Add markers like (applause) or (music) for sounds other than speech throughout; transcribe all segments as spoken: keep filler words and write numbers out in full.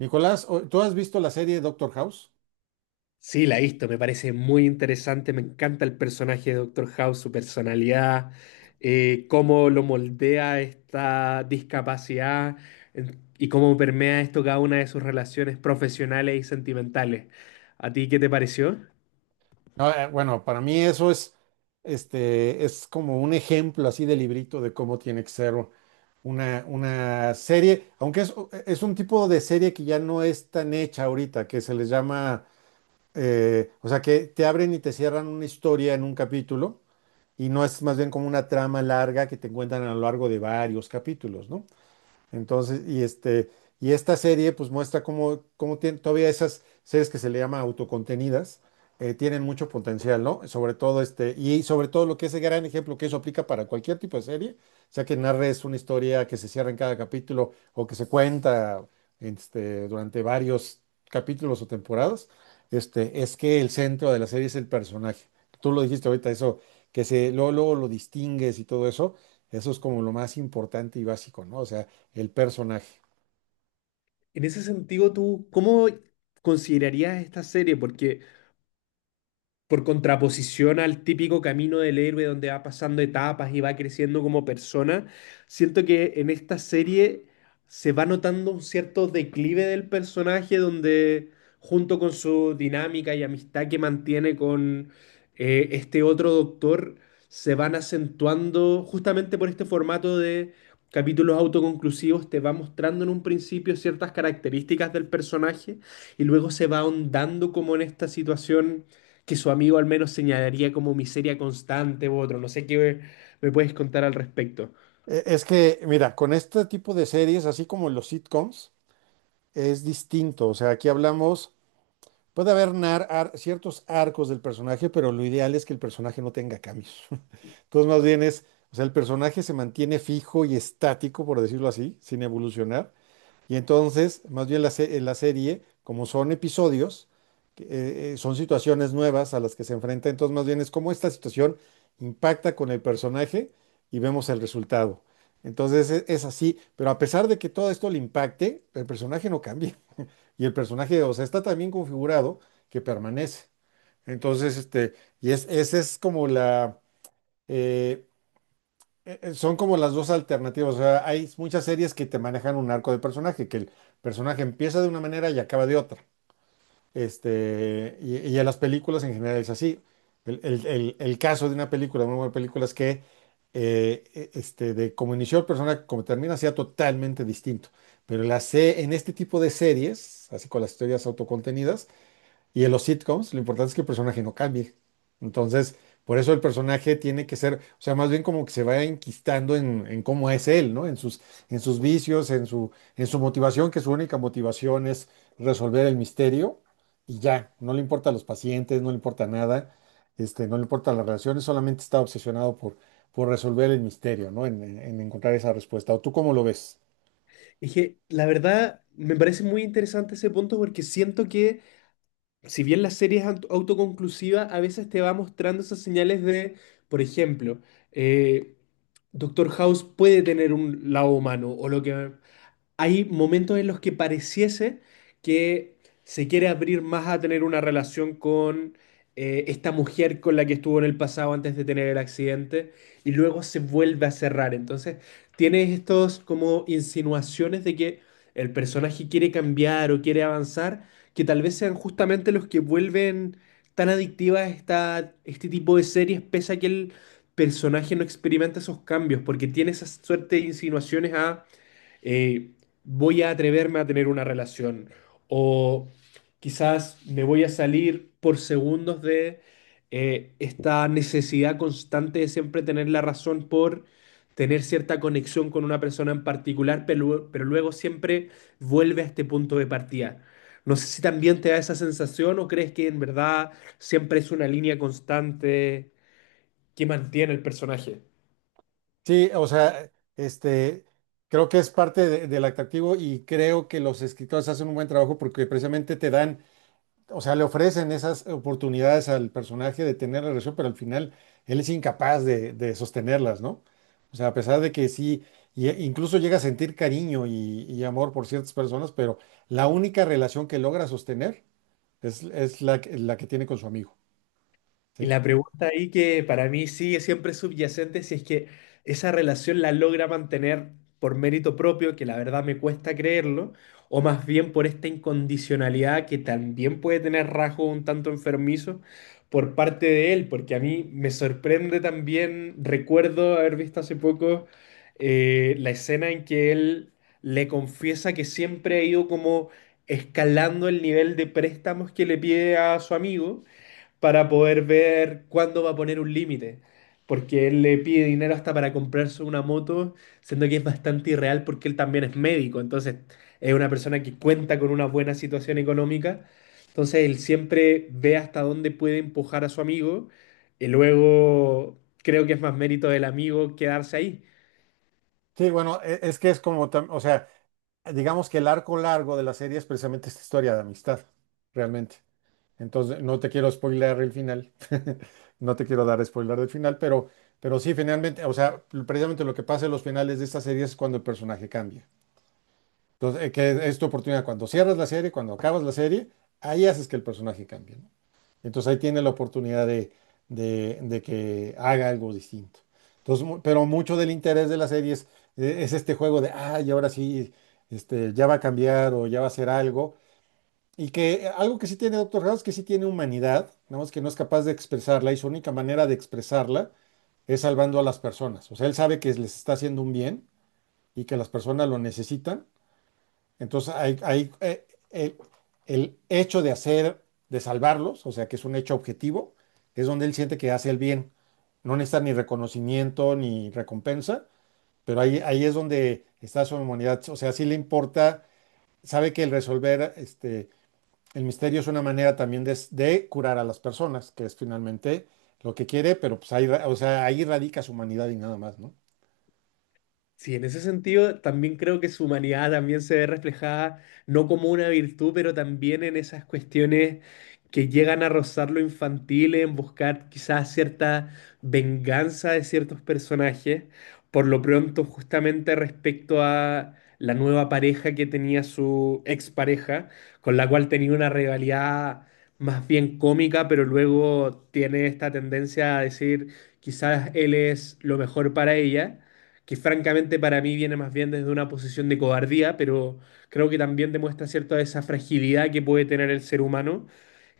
Nicolás, o- ¿tú has visto la serie Doctor House? Sí, la he visto, me parece muy interesante, me encanta el personaje de Doctor House, su personalidad, eh, cómo lo moldea esta discapacidad en- y cómo permea esto cada una de sus relaciones profesionales y sentimentales. ¿A ti qué te pareció? No, eh, bueno, para mí eso es, este, es como un ejemplo así de librito de cómo tiene que ser una, una serie, aunque es, es un tipo de serie que ya no es tan hecha ahorita, que se les llama, eh, o sea, que te abren y te cierran una historia en un capítulo y no es más bien como una trama larga que te encuentran a lo largo de varios capítulos, ¿no? Entonces, y este, y esta serie pues muestra cómo, cómo tienen todavía esas series que se le llama autocontenidas, eh, tienen mucho potencial, ¿no? Sobre todo este, y sobre todo lo que es el gran ejemplo que eso aplica para cualquier tipo de serie, o sea que narres una historia que se cierra en cada capítulo o que se cuenta este, durante varios capítulos o temporadas, este, es que el centro de la serie es el personaje. Tú lo dijiste ahorita, eso, que se, luego, luego lo distingues y todo eso, eso es como lo más importante y básico, ¿no? O sea, el personaje. En ese sentido, ¿tú cómo considerarías esta serie? Porque por contraposición al típico camino del héroe donde va pasando etapas y va creciendo como persona, siento que en esta serie se va notando un cierto declive del personaje donde junto con su dinámica y amistad que mantiene con eh, este otro doctor, se van acentuando justamente por este formato de capítulos autoconclusivos, te va mostrando en un principio ciertas características del personaje y luego se va ahondando como en esta situación que su amigo al menos señalaría como miseria constante u otro. No sé qué me, me puedes contar al respecto. E- Es que, mira, con este tipo de series, así como los sitcoms, es distinto. O sea, aquí hablamos, puede haber nar- ar- ciertos arcos del personaje, pero lo ideal es que el personaje no tenga cambios. (laughs) Entonces, más bien es, o sea, el personaje se mantiene fijo y estático, por decirlo así, sin evolucionar. Y entonces, más bien la, se- eh, la serie, como son episodios, que, eh, eh, son situaciones nuevas a las que se enfrenta, entonces más bien es cómo esta situación impacta con el personaje y vemos el resultado. Entonces e- es, así, pero a pesar de que todo esto le impacte, el personaje no cambia. Y el personaje, o sea, está tan bien configurado que permanece. Entonces, este, y es, esa es como la, eh, eh, eh, son como las dos alternativas. O sea, hay muchas series que te manejan un arco de personaje, que el personaje empieza de una manera y acaba de otra. Este, y, y en las películas en general es así. El, el- el- el caso de una película, una buena película es que eh, e- este, de cómo inició el personaje, como termina, sea totalmente distinto. Pero la se- en este tipo de series, así con las historias autocontenidas, y en los sitcoms, lo importante es que el personaje no cambie. Entonces, por eso el personaje tiene que ser, o sea, más bien como que se vaya enquistando en, en cómo es él, ¿no? En sus, en sus vicios, en su, en su motivación, que su única motivación es resolver el misterio y ya, no le importa a los pacientes, no le importa nada, este, no le importa las relaciones, solamente está obsesionado por, por resolver el misterio, ¿no? En, en en encontrar esa respuesta. ¿O tú cómo lo ves? Es que la verdad, me parece muy interesante ese punto porque siento que, si bien la serie es aut- autoconclusiva, a veces te va mostrando esas señales de, por ejemplo, eh, Doctor House puede tener un lado humano, o lo que hay momentos en los que pareciese que se quiere abrir más a tener una relación con eh, esta mujer con la que estuvo en el pasado antes de tener el accidente y luego se vuelve a cerrar. Entonces, tienes estos como insinuaciones de que el personaje quiere cambiar o quiere avanzar, que tal vez sean justamente los que vuelven tan adictivas esta, este tipo de series, pese a que el personaje no experimenta esos cambios, porque tiene esa suerte de insinuaciones a eh, voy a atreverme a tener una relación o quizás me voy a salir por segundos de eh, esta necesidad constante de siempre tener la razón por tener cierta conexión con una persona en particular, pero, pero luego siempre vuelve a este punto de partida. No sé si también te da esa sensación o crees que en verdad siempre es una línea constante que mantiene el personaje. Sí, o sea, este, creo que es parte de- del atractivo y creo que los escritores hacen un buen trabajo porque precisamente te dan, o sea, le ofrecen esas oportunidades al personaje de tener relación, pero al final él es incapaz de, de sostenerlas, ¿no? O sea, a pesar de que sí, y- e, incluso llega a sentir cariño y, y amor por ciertas personas, pero la única relación que logra sostener es, es la, que- la que tiene con su amigo, Y ¿sí? la pregunta ahí que para mí sigue siempre subyacente, si es que esa relación la logra mantener por mérito propio, que la verdad me cuesta creerlo, o más bien por esta incondicionalidad que también puede tener rasgos un tanto enfermizos por parte de él, porque a mí me sorprende también, recuerdo haber visto hace poco eh, la escena en que él le confiesa que siempre ha ido como escalando el nivel de préstamos que le pide a su amigo para poder ver cuándo va a poner un límite. Porque él le pide dinero hasta para comprarse una moto, siendo que es bastante irreal porque él también es médico. Entonces, es una persona que cuenta con una buena situación económica. Entonces, él siempre ve hasta dónde puede empujar a su amigo. Y luego, creo que es más mérito del amigo quedarse ahí. Sí, bueno, e- es que es como, tam- o sea, digamos que el arco largo de la serie es precisamente esta historia de amistad, realmente. Entonces, no te quiero spoiler el final, (laughs) no te quiero dar spoiler del final, pero, pero sí, finalmente, o sea, precisamente lo que pasa en los finales de esta serie es cuando el personaje cambia. Entonces, eh, que es tu oportunidad. Cuando cierras la serie, cuando acabas la serie, ahí haces que el personaje cambie, ¿no? Entonces ahí tiene la oportunidad de, de- de que haga algo distinto. Entonces, mu- pero mucho del interés de la serie es, eh, es este juego de, ay, ahora sí, este, ya va a cambiar o ya va a hacer algo. Y que eh, algo que sí tiene Doctor House, que sí tiene humanidad, nada más que no es capaz de expresarla y su única manera de expresarla es salvando a las personas. O sea, él sabe que les está haciendo un bien y que las personas lo necesitan, entonces, hay, hay, eh, el, el hecho de hacer, de salvarlos, o sea, que es un hecho objetivo, es donde él siente que hace el bien. No necesita ni reconocimiento ni recompensa, pero ahí, ahí es donde está su humanidad. O sea, sí le importa, sabe que el resolver este, el misterio es una manera también de, de curar a las personas, que es finalmente lo que quiere, pero pues ahí, ra- o sea, ahí radica su humanidad y nada más, ¿no? Sí, en ese sentido también creo que su humanidad también se ve reflejada, no como una virtud, pero también en esas cuestiones que llegan a rozar lo infantil, en buscar quizás cierta venganza de ciertos personajes, por lo pronto justamente respecto a la nueva pareja que tenía su expareja, con la cual tenía una rivalidad más bien cómica, pero luego tiene esta tendencia a decir quizás él es lo mejor para ella que francamente para mí viene más bien desde una posición de cobardía, pero creo que también demuestra cierta esa fragilidad que puede tener el ser humano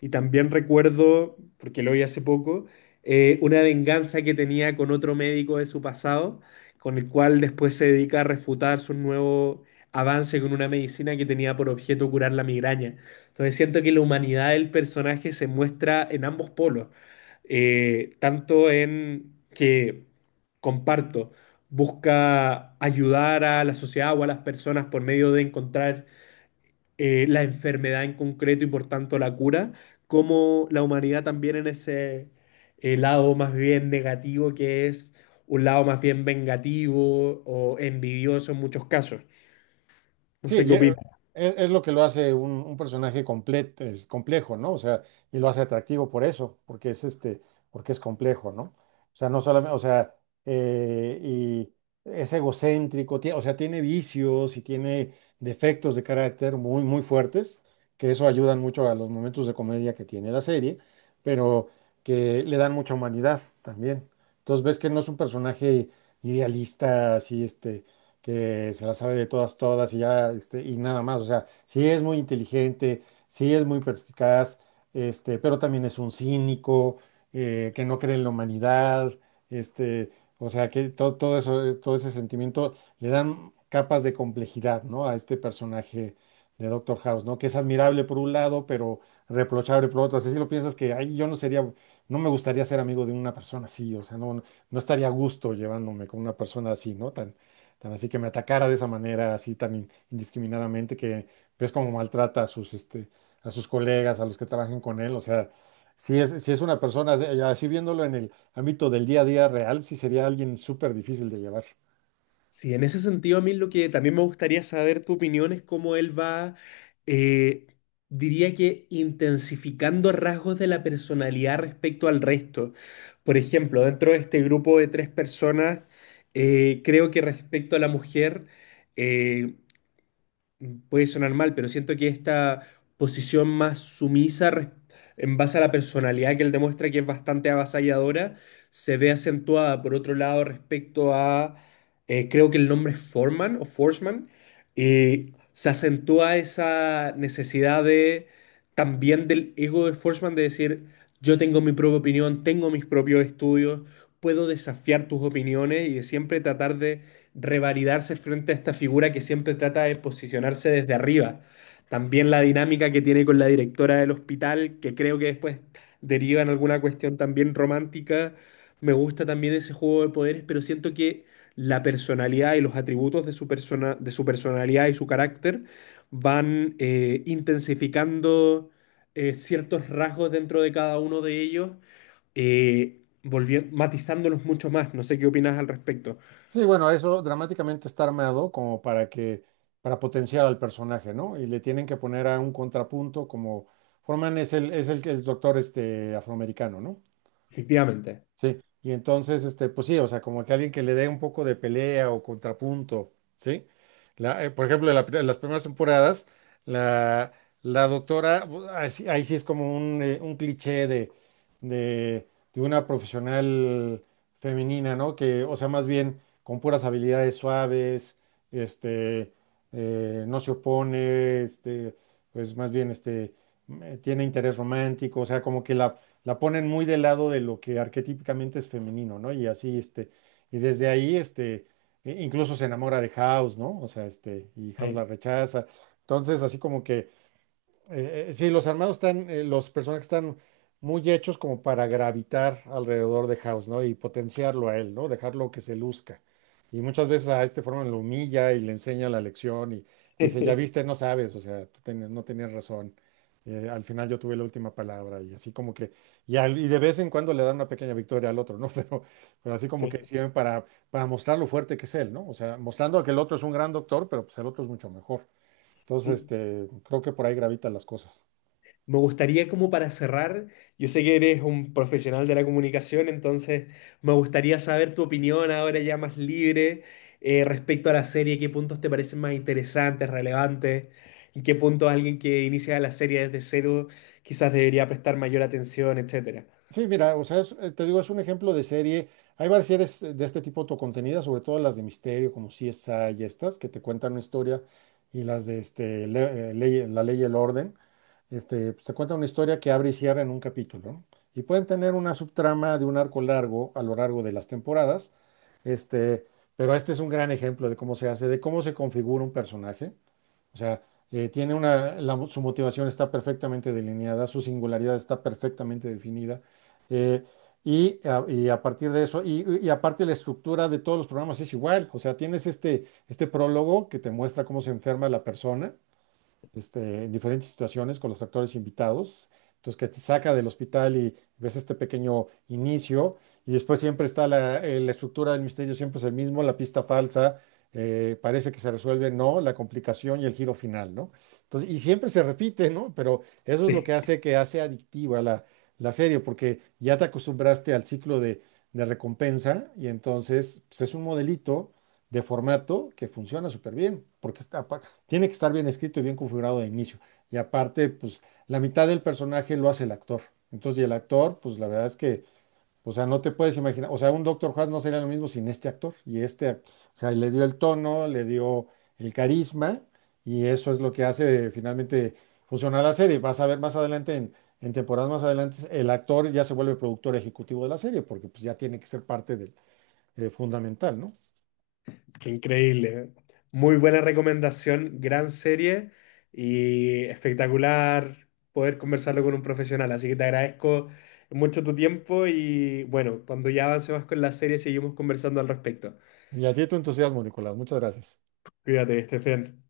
y también recuerdo, porque lo vi hace poco, eh, una venganza que tenía con otro médico de su pasado, con el cual después se dedica a refutar su nuevo avance con una medicina que tenía por objeto curar la migraña. Entonces siento que la humanidad del personaje se muestra en ambos polos, eh, tanto en que, comparto, busca ayudar a la sociedad o a las personas por medio de encontrar eh, la enfermedad en concreto y por tanto la cura, como la humanidad también en ese eh, lado más bien negativo que es un lado más bien vengativo o envidioso en muchos casos. No Sí, sé qué y, eh, opinas. es, es lo que lo hace un, un personaje completo, es complejo, ¿no? O sea, y lo hace atractivo por eso, porque es este, porque es complejo, ¿no? O sea, no solamente, o sea, eh, y es egocéntrico, tie- o sea, tiene vicios y tiene defectos de carácter muy, muy fuertes, que eso ayudan mucho a los momentos de comedia que tiene la serie, pero que le dan mucha humanidad también. Entonces ves que no es un personaje idealista, así, este, que se la sabe de todas, todas y ya, este, y nada más. O sea, sí es muy inteligente, sí es muy perspicaz, este, pero también es un cínico, eh, que no cree en la humanidad, este, o sea, que todo, todo eso, eh, todo ese sentimiento le dan capas de complejidad, ¿no? A este personaje de Doctor House, ¿no? Que es admirable por un lado, pero reprochable por otro. Así si lo piensas que, ay, yo no sería, no me gustaría ser amigo de una persona así, o sea, no, no estaría a gusto llevándome con una persona así, ¿no? Tan, tan así que me atacara de esa manera, así tan in- indiscriminadamente, que ves cómo maltrata a sus, este, a sus colegas, a los que trabajan con él. O sea, si es, si es una persona, de- así viéndolo en el ámbito del día a día real, sí sería alguien súper difícil de llevar. Sí, en ese sentido, a mí lo que también me gustaría saber tu opinión es cómo él va, eh, diría que intensificando rasgos de la personalidad respecto al resto. Por ejemplo, dentro de este grupo de tres personas, eh, creo que respecto a la mujer, eh, puede sonar mal, pero siento que esta posición más sumisa res- en base a la personalidad que él demuestra que es bastante avasalladora, se ve acentuada por otro lado respecto a, eh, creo que el nombre es Foreman o Forsman, eh, se acentúa esa necesidad de también del ego de Forsman de decir, yo tengo mi propia opinión, tengo mis propios estudios, puedo desafiar tus opiniones y de siempre tratar de revalidarse frente a esta figura que siempre trata de posicionarse desde arriba. También la dinámica que tiene con la directora del hospital, que creo que después deriva en alguna cuestión también romántica. Me gusta también ese juego de poderes, pero siento que la personalidad y los atributos de su persona, de su personalidad y su carácter van eh, intensificando eh, ciertos rasgos dentro de cada uno de ellos, eh, volvien- matizándolos mucho más. No sé qué opinas al respecto. Sí, bueno, eso dramáticamente está armado como para que, para potenciar al personaje, ¿no? Y le tienen que poner a un contrapunto como Forman es el, es el, el doctor este, afroamericano, ¿no? Efectivamente. Sí, y entonces, este, pues sí, o sea, como que alguien que le dé un poco de pelea o contrapunto, ¿sí? La, eh, por ejemplo, en la pri- en las primeras temporadas, la, la doctora, bu- ahí sí ahí sí es como un, eh, un cliché de, de, de una profesional femenina, ¿no? Que, o sea, más bien con puras habilidades suaves, este, eh, no se opone, este, pues más bien, este, mm, eh, tiene interés romántico, o sea, como que la la ponen muy del lado de lo que arquetípicamente es femenino, ¿no? Y así, este, y desde ahí, este, e- incluso se enamora de House, ¿no? O sea, este, y House Sí, la rechaza. Entonces, así como que eh, eh, sí, los armados están, eh, los personajes están muy hechos como para gravitar alrededor de House, ¿no? Y potenciarlo a él, ¿no? Dejarlo que se luzca. Y muchas veces a este Foreman lo humilla y le enseña la lección y dice, ya (laughs) viste, no sabes, o sea, tú ten- no tenías razón. Eh, al final yo tuve la última palabra y así como que, y, al- y de vez en cuando le dan una pequeña victoria al otro, ¿no? (laughs) Pero, pero así como sí, que sirve para, para mostrar lo fuerte que es él, ¿no? O sea, mostrando que el otro es un gran doctor, pero pues el otro es mucho mejor. Entonces, sí. este, creo que por ahí gravitan las cosas. Me gustaría como para cerrar, yo sé que eres un profesional de la comunicación, entonces me gustaría saber tu opinión ahora ya más libre eh, respecto a la serie, qué puntos te parecen más interesantes, relevantes, en qué puntos alguien que inicia la serie desde cero quizás debería prestar mayor atención, etcétera. Sí, mira, o sea, es- eh, te digo, es un ejemplo de serie. Hay varias series eh, de este tipo autocontenidas, sobre todo las de misterio, como C S I y estas, que te cuentan una historia, y las de este, le- eh, ley- La Ley y el Orden, este, pues, te cuentan una historia que abre y cierra en un capítulo, ¿no? Y pueden tener una subtrama de un arco largo a lo largo de las temporadas, este, pero este es un gran ejemplo de cómo se hace, de cómo se configura un personaje. O sea, eh, tiene una, la- su motivación está perfectamente delineada, su singularidad está perfectamente definida. eh, y, a, y a partir de eso, y, y aparte la estructura de todos los programas es igual. O sea, tienes este, este prólogo que te muestra cómo se enferma la persona, este, en diferentes situaciones con los actores invitados. Entonces, que te saca del hospital y ves este pequeño inicio, y después siempre está la, eh, la estructura del misterio, siempre es el mismo, la pista falsa, eh, parece que se resuelve, no, la complicación y el giro final, ¿no? Entonces, y siempre se repite, ¿no? Pero eso es lo que hace que hace adictiva la, la serie, porque ya te acostumbraste al ciclo de, de recompensa, y entonces pues, es un modelito de formato que funciona súper bien, porque está, tiene que estar bien escrito y bien configurado de inicio. Y aparte, pues la mitad del personaje lo hace el actor. Entonces, y el actor, pues la verdad es que, o sea, no te puedes imaginar, o sea, un Doctor House no sería lo mismo sin este actor. Y este, ac- o sea, le dio el tono, le dio el carisma, y eso es lo que hace finalmente funcionar la serie. Vas a ver más adelante, en, en temporadas más adelante, el actor ya se vuelve productor ejecutivo de la serie, porque pues ya tiene que ser parte del, eh, fundamental, ¿no? Qué increíble. Muy buena recomendación, gran serie y espectacular poder conversarlo con un profesional. Así que te agradezco mucho tu tiempo y bueno, cuando ya avancemos con la serie seguimos conversando al respecto. Y a ti tu entusiasmo, Nicolás. Muchas gracias. Cuídate, Estefan.